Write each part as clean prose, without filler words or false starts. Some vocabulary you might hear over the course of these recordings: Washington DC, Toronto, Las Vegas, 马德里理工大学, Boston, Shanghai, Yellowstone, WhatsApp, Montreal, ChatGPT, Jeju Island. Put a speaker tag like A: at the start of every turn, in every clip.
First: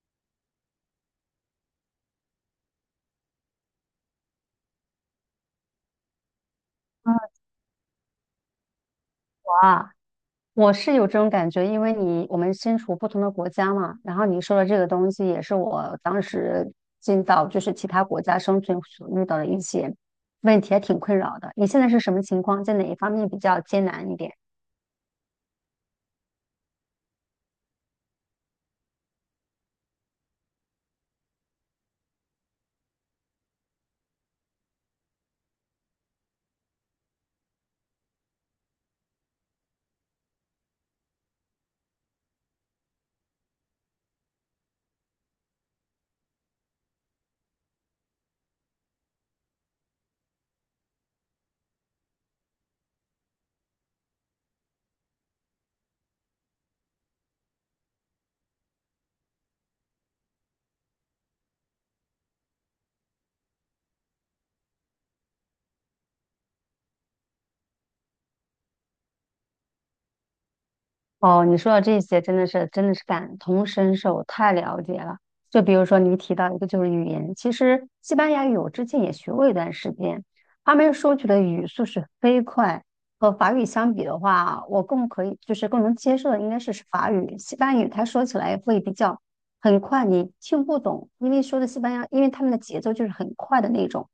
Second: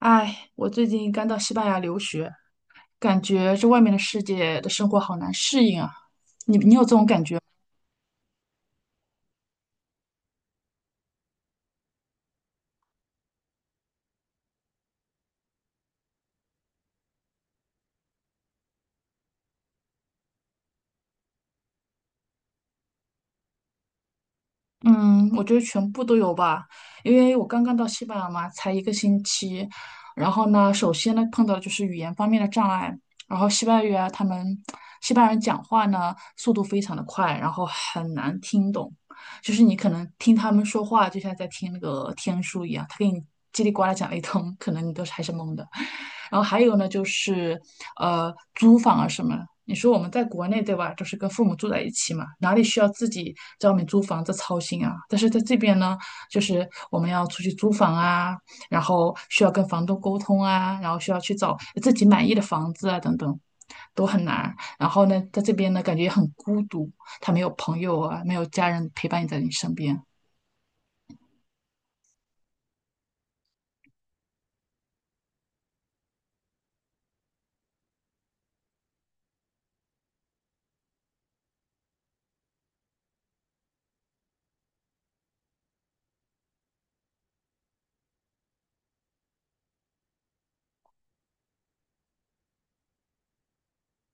A: 哎，我最近刚到西班牙留学，感觉这外面的世界的生活好难适应啊。
B: 我啊，我是有这种感觉，因为你我们身处不同的国家嘛，然后你说的这个东西也是我当时进到就是其他国家生存所遇到的一些问题，还挺困扰的。你现在是什么情况？在哪一方面比较艰难一点？
A: 嗯，我觉得全部都有吧，因为我刚刚到西班牙嘛，才一个星期。然后呢，首先呢碰到的就是语言方面的障碍。然后西班牙语啊，他们西班牙人讲话呢速度非常的快，然后很难听懂，就是你可能听他们说话就像在听那个天书一样，他给你叽里呱啦讲了一通，可能你都是还是懵的。然后还有呢，就是租房啊什么的。你说我们在国内对吧，就是跟父母住在一起嘛，哪里需要自己在外面租房子操心啊？但是在这边呢，就是我们要出去租房啊，然后需要跟房东沟通啊，然后需要去找自己满意的房子啊，等等，都很难。然后呢，在这边呢，感觉也很孤独，他没有朋友啊，没有家人陪伴你在你身边。
B: 哦，你说的这些真的是感同身受，太了解了。就比如说你提到一个就是语言，其实西班牙语我之前也学过一段时间，他们说起的语速是飞快，和法语相比的话，我更可以就是更能接受的应该是法语，西班牙语它说起来会比较很快，你听不懂，因为说的西班牙，因为他们的节奏就是很快的那种。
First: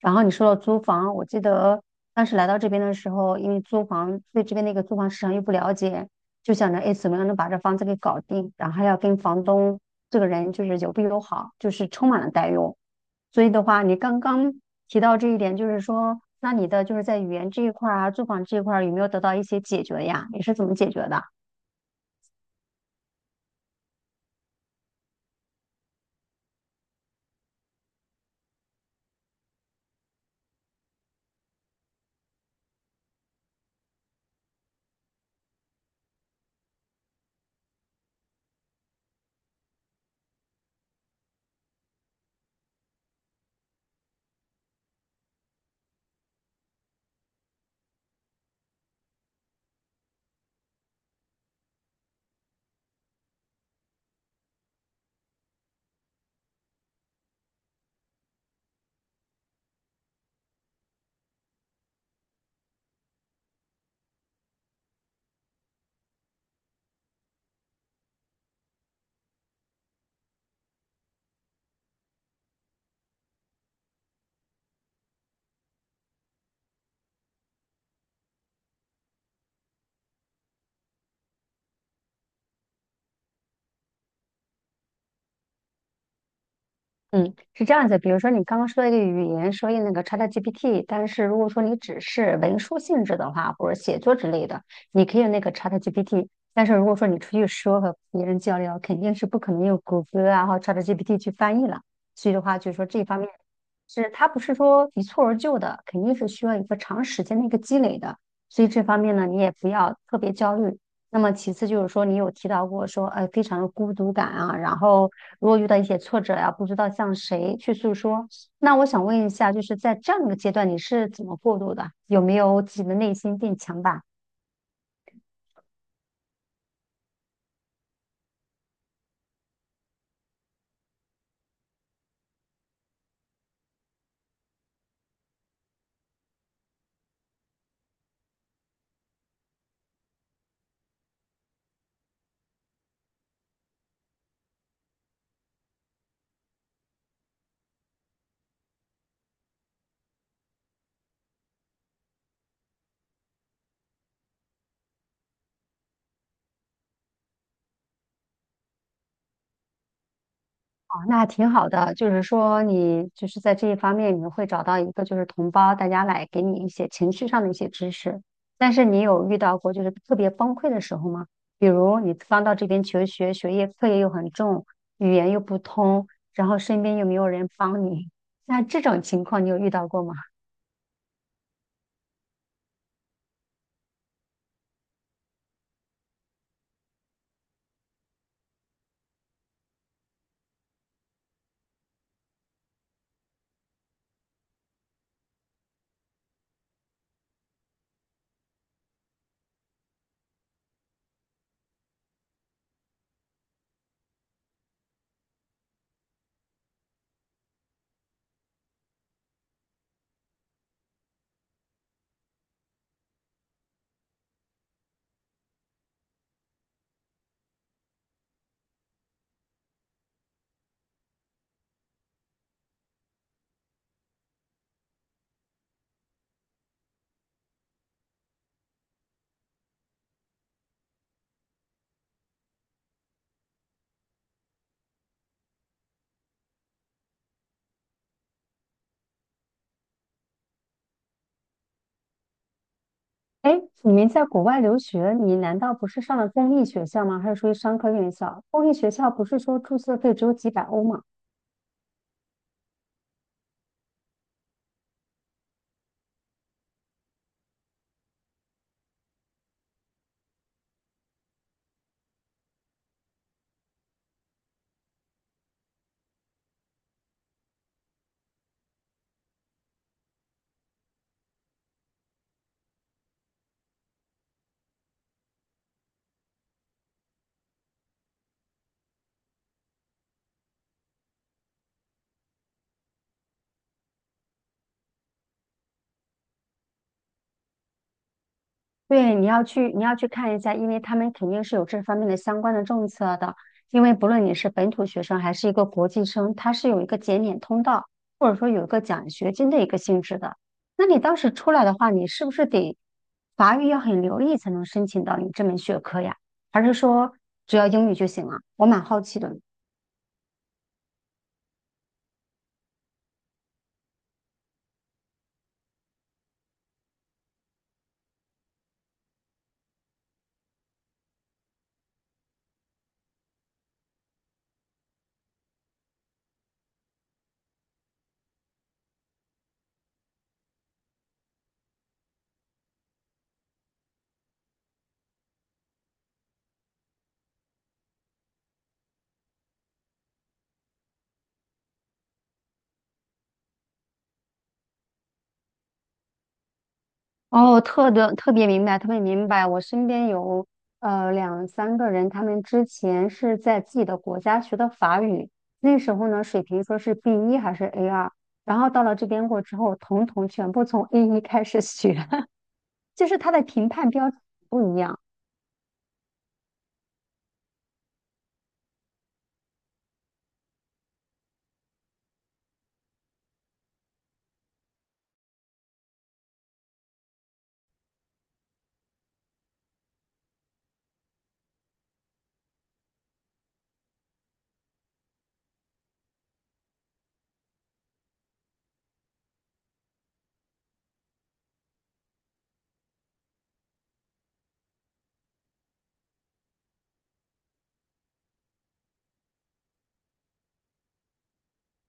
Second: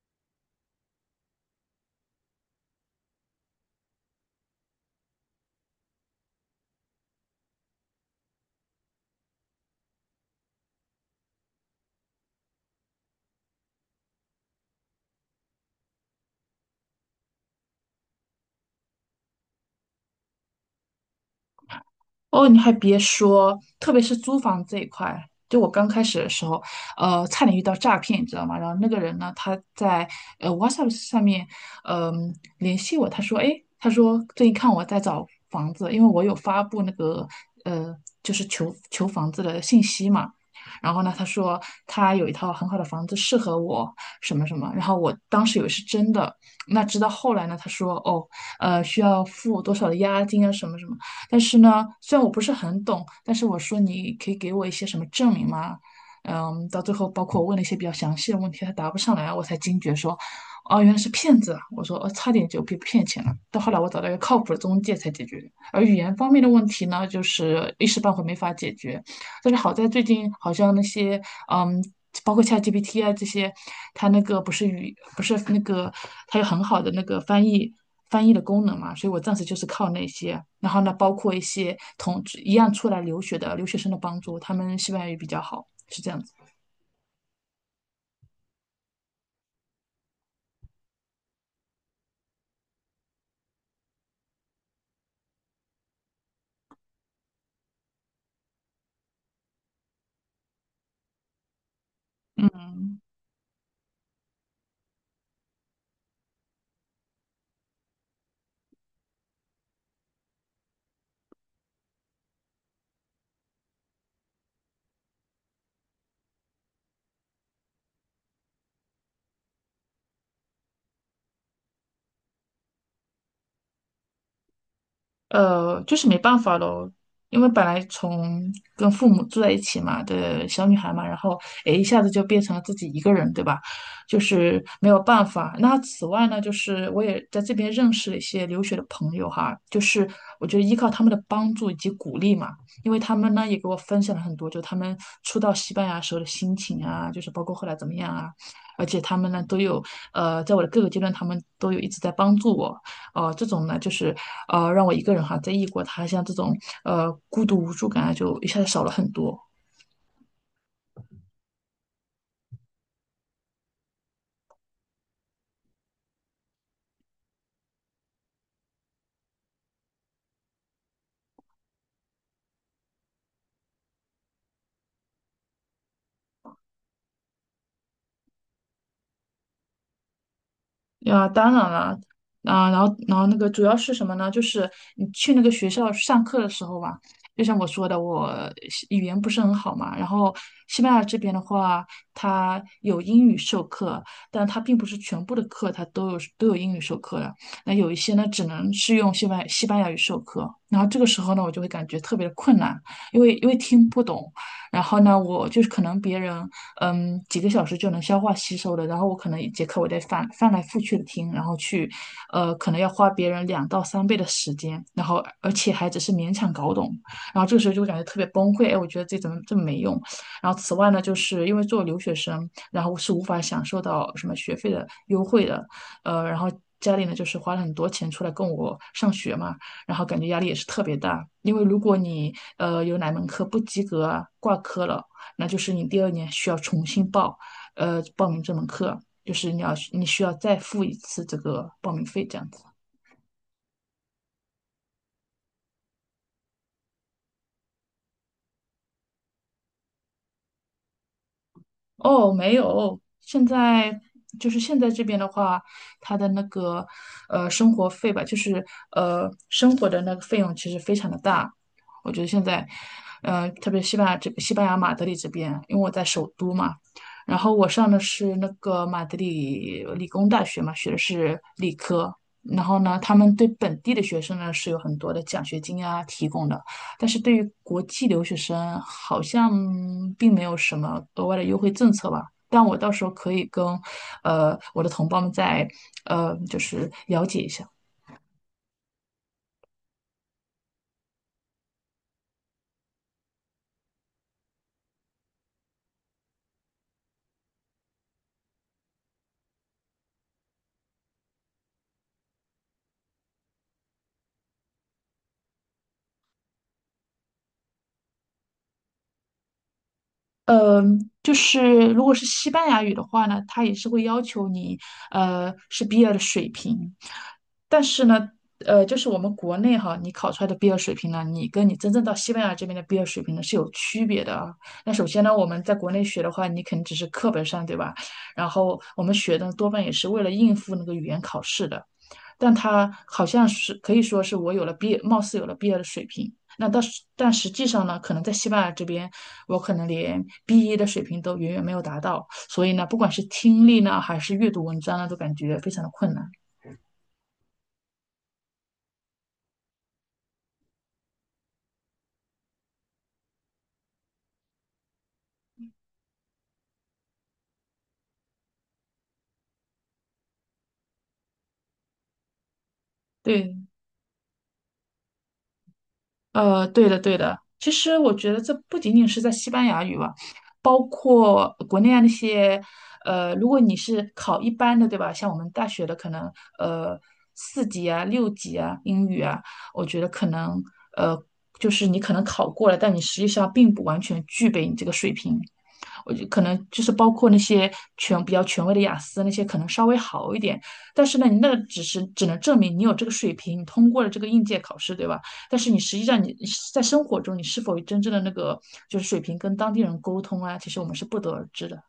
B: 然后你说到租房，我记得当时来到这边的时候，因为租房对这边那个租房市场又不了解。就想着哎，怎么样能把这房子给搞定，然后还要跟房东这个人就是友不友好，就是充满了担忧。所以的话，你刚刚提到这一点，就是说，那你的就是在语言这一块儿啊，住房这一块儿有没有得到一些解决呀？你是怎么解决的？
A: 哦，你还别说，特别是租房这一块，就我刚开始的时候，差点遇到诈骗，你知道吗？然后那个人呢，他在WhatsApp 上面，联系我，他说，哎，他说最近看我在找房子，因为我有发布那个呃，就是求房子的信息嘛。然后呢，他说他有一套很好的房子适合我，什么什么。然后我当时以为是真的，那直到后来呢，他说哦，需要付多少的押金啊，什么什么。但是呢，虽然我不是很懂，但是我说你可以给我一些什么证明吗？嗯，到最后包括我问了一些比较详细的问题，他答不上来，我才惊觉说，哦，原来是骗子啊！我说，哦，差点就被骗钱了。到后来我找到一个靠谱的中介才解决。而语言方面的问题呢，就是一时半会没法解决，但是好在最近好像那些嗯，包括 ChatGPT 啊这些，它那个不是那个它有很好的那个翻译的功能嘛，所以我暂时就是靠那些。然后呢，包括一些一样出来留学的留学生的帮助，他们西班牙语比较好，是这样子。
B: 嗯，是这样子。比如说，你刚刚说的一个语言，说用那个 ChatGPT，但是如果说你只是文书性质的话，或者写作之类的，你可以用那个 ChatGPT。但是如果说你出去说和别人交流，肯定是不可能用谷歌啊或 ChatGPT 去翻译了。所以的话，就是说
A: 嗯。
B: 这一方面是它不是说一蹴而就的，肯定是需要一个长时间的一个积累的。所以这方面呢，你也不要特别焦虑。那么其次就是说，你有提到过说，哎，非常的孤独感啊，然后如果遇到一些挫折呀、不知道向谁去诉说。那我想问一下，就是在这样的一个阶段，你是怎么过渡的？有没有自己的内心变强大？
A: 就是没办法咯，因为本来从跟父母住在一起嘛的小女孩嘛，然后诶一下子就变成了自己一个人，对吧？就是没有办法。那此外呢，就是我也在这边认识了一些留学的朋友哈，就是我觉得依靠他们的帮助以及鼓励嘛，因为他们呢也给我分享了很多，就他们初到西班牙时候的心情啊，就是包括后来怎么样啊，而且他们呢都有在我的各个阶段，他们都有一直在帮助我。这种呢，就是让我一个人哈，在异国他乡这种孤独无助感啊，就一下子少了很多。
B: 哦，那挺好的，就是说你就是在这一方面，你会找到一个就是同胞，大家来给你一些情绪上的一些支持。但是你有遇到过就是特别崩溃的时候吗？比如你刚到这边求学，学业课业又很重，语言又不通，然后身边又没有人帮你，那这种情况你有遇到过吗？
A: 呀，当然了，啊，然后那个主要是什么呢？就是你去那个学校上课的时候吧，就像我说的，我西语言不是很好嘛。然后西班牙这边的话，它有英语授课，但它并不是全部的课它都有英语授课的。那有一些呢，只能是用西班牙语授课。然后这个时候呢，我就会感觉特别的困难，因为听不懂。然后呢，我就是可能别人几个小时就能消化吸收的。然后我可能一节课我得翻来覆去的听，然后去，可能要花别人2到3倍的时间，然后而且还只是勉强搞懂。然后这个时候就会感觉特别崩溃，哎，我觉得自己怎么这么没用。然后此外呢，就是因为做留学生，然后是无法享受到什么学费的优惠的，然后家里呢就是花了很多钱出来供我上学嘛，然后感觉压力也是特别大，因为如果你有哪门课不及格啊，挂科了。那就是你第二年需要重新报，报名这门课，就是你需要再付一次这个报名费这样子。
B: 哎，你们在国外留学，你难道不是上了公立学校吗？还是属于商科院校？公立学校不是说注册费只有几百欧吗？
A: 哦，没有，现在就是现在这边的话，他的那个生活费吧，就是生活的那个费用其实非常的大。我觉得现在，特别西班牙这西班牙马德里这边，因为我在首都嘛，然后我上的是那个马德里理工大学嘛，学的是理科。然后呢，他们对本地的学生呢是有很多的奖学金啊提供的。但是对于国际留学生，好像并没有什么额外的优惠政策吧。但我到时候可以跟，我的同胞们再，就是了解一下。
B: 对，你要去看一下，因为他们肯定是有这方面的相关的政策的。因为不论你是本土学生还是一个国际生，它是有一个减免通道，或者说有一个奖学金的一个性质的。那你当时出来的话，你是不是得法语要很流利才能申请到你这门学科呀？还是说只要英语就行了？我蛮好奇的。
A: 嗯，就是如果是西班牙语的话呢，它也是会要求你，是 B2 的水平。但是呢，就是我们国内哈，你考出来的 B2 水平呢，你跟你真正到西班牙这边的 B2 水平呢是有区别的啊。那首先呢，我们在国内学的话，你肯定只是课本上，对吧？然后我们学的多半也是为了应付那个语言考试的。但它好像是可以说是我有了 B，貌似有了 B2 的水平，那到时但实际上呢，可能在西班牙这边，我可能连 B1 的水平都远远没有达到，所以呢，不管是听力呢，还是阅读文章呢，都感觉非常的困难。
B: 哦，特别明白，特别明白。我身边有两三个人，他们之前是在自己的国家学的法语，那时候呢水平说是 B1还是 A2，然后到了这边过之后，统统全部从 A1开始学，就是他的
A: 对，
B: 评判标准不一样。
A: 对的，对的。其实我觉得这不仅仅是在西班牙语吧，包括国内啊那些，如果你是考一般的，对吧？像我们大学的可能，呃，四级啊、六级啊、英语啊，我觉得可能，呃，就是你可能考过了，但你实际上并不完全具备你这个水平。我就可能就是包括那些比较权威的雅思那些可能稍微好一点，但是呢，你那个只能证明你有这个水平，你通过了这个应届考试，对吧？但是你实际上你在生活中你是否真正的那个就是水平跟当地人沟通啊，其实我们是不得而知的。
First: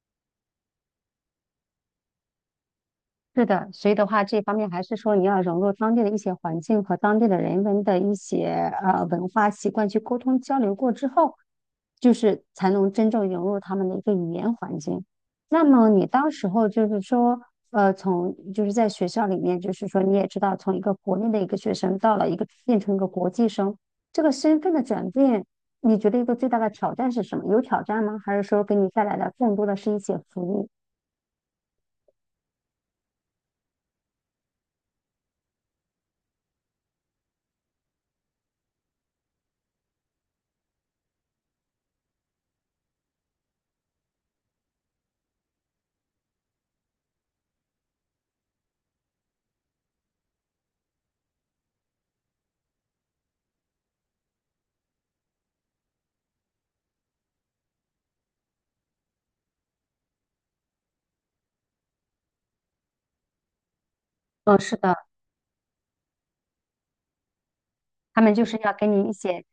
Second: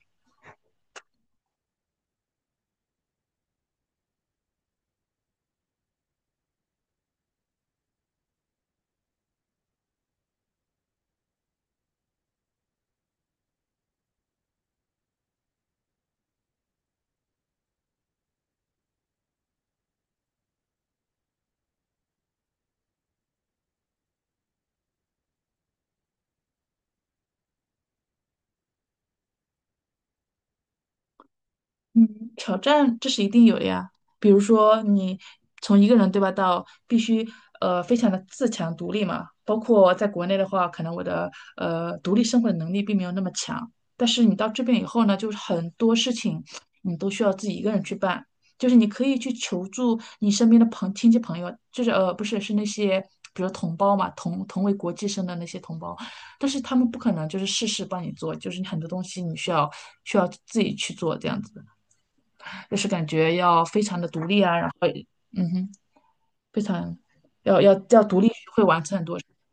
B: 是的，所以的话，这方面还是说你要融入当地的一些环境和当地的人文的一些文化习惯去沟通交流过之后，就是才能真正融入他们的一个语言环境。那么你当时候就是说，从就是在学校里面，就是说你也知道，从一个国内的一个学生到了一个变成一个国际生，这个身份的转变，你觉得一个最大的挑战是什么？有挑战吗？还是说给你带来的更多的是一些福利？
A: 嗯，挑战这是一定有的呀。比如说你从一个人对吧，到必须非常的自强独立嘛。包括在国内的话，可能我的独立生活的能力并没有那么强，但是你到这边以后呢，就是很多事情你都需要自己一个人去办。就是你可以去求助你身边的亲戚朋友，就是不是那些比如同胞嘛，同为国际生的那些同胞，但是他们不可能就是事事帮你做，就是你很多东西你需要自己去做这样子。就是感觉要非常的独立啊，
B: 嗯，
A: 然
B: 是
A: 后
B: 的，
A: 嗯哼，非常要独
B: 他
A: 立
B: 们
A: 学
B: 就是
A: 会
B: 要
A: 完
B: 给
A: 成很
B: 你一
A: 多事。
B: 些。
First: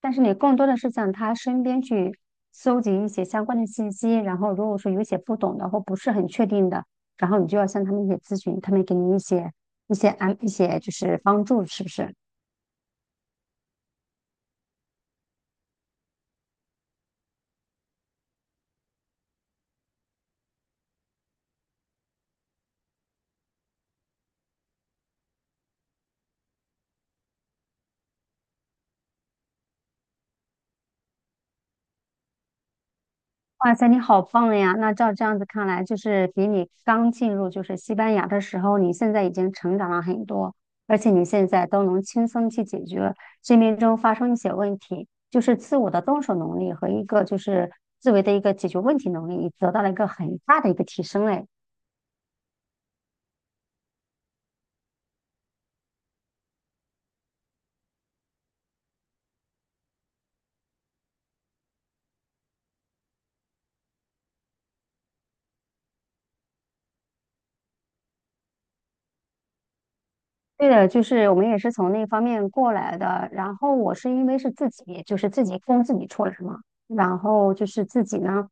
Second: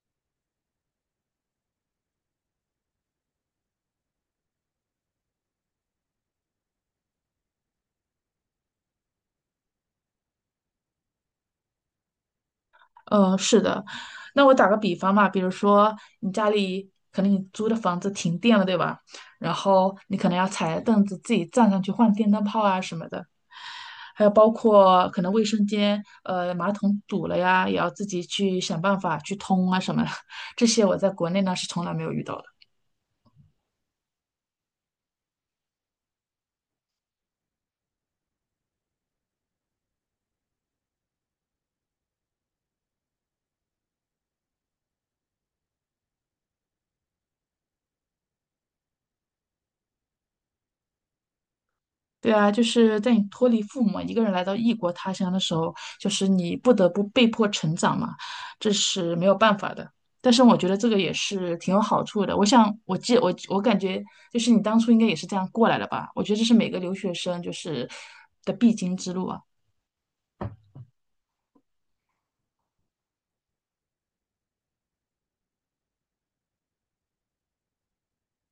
B: 但是你更多的是向他身边去搜集一些相关的信息，然后如果说有一些不懂的或不是很确定的，然后你就要向他们一些咨询，他们给你一些一些安一些就是帮助，是不是？
A: 嗯，是的。那我打个比方嘛，比如说你家里可能你租的房子停电了，对吧？然后你可能要踩着凳子自己站上去换电灯泡啊什么的，还有包括可能卫生间马桶堵了呀，也要自己去想办法去通啊什么的。这些我在国内呢是从来没有遇到的。
B: 哇塞，你好棒呀！那照这样子看来，就是比你刚进入就是西班牙的时候，你现在已经成长了很多，而且你现在都能轻松去解决生命中发生一些问题，就是自我的动手能力和一个就是自为的一个解决问题能力，你得到了一个很大的一个提升嘞。
A: 对啊，就是在你脱离父母一个人来到异国他乡的时候，就是你不得不被迫成长嘛，这是没有办法的。但是我觉得这个也是挺有好处的。我想，我记我我感觉就是你当初应该也是这样过来的吧？我觉得这是每个留学生就是的必经之路啊。
B: 对的，就是我们也是从那方面过来的。然后我是因为是自己，就是自己供自己出来嘛。然后就是自己呢，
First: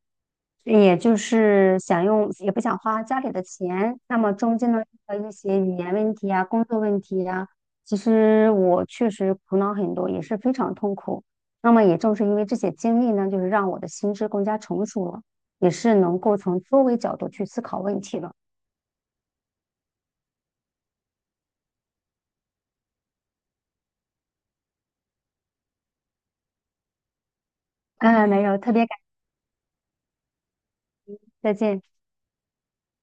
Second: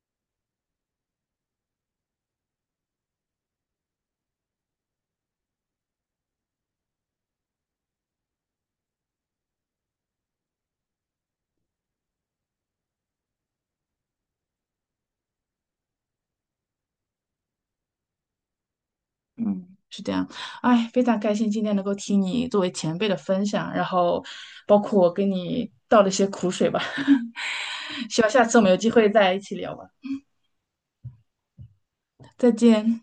B: 也就是想用，也不想花家里的钱。那么中间呢，的一些语言问题啊、工作问题啊，其实我确实苦恼很多，也是非常痛苦。那么也正是因为这些经历呢，就是让我的心智更加成熟了，也是能够从多维角度去思考问题了。
A: 嗯，是这样。哎，非常开心今天能够听你作为前辈的分享，然后包括我跟你倒了一些苦水吧。希
B: 嗯，
A: 望
B: 没
A: 下
B: 有，
A: 次我们
B: 特
A: 有
B: 别
A: 机
B: 感
A: 会再一起聊吧。
B: 谢，再见。
A: 再见。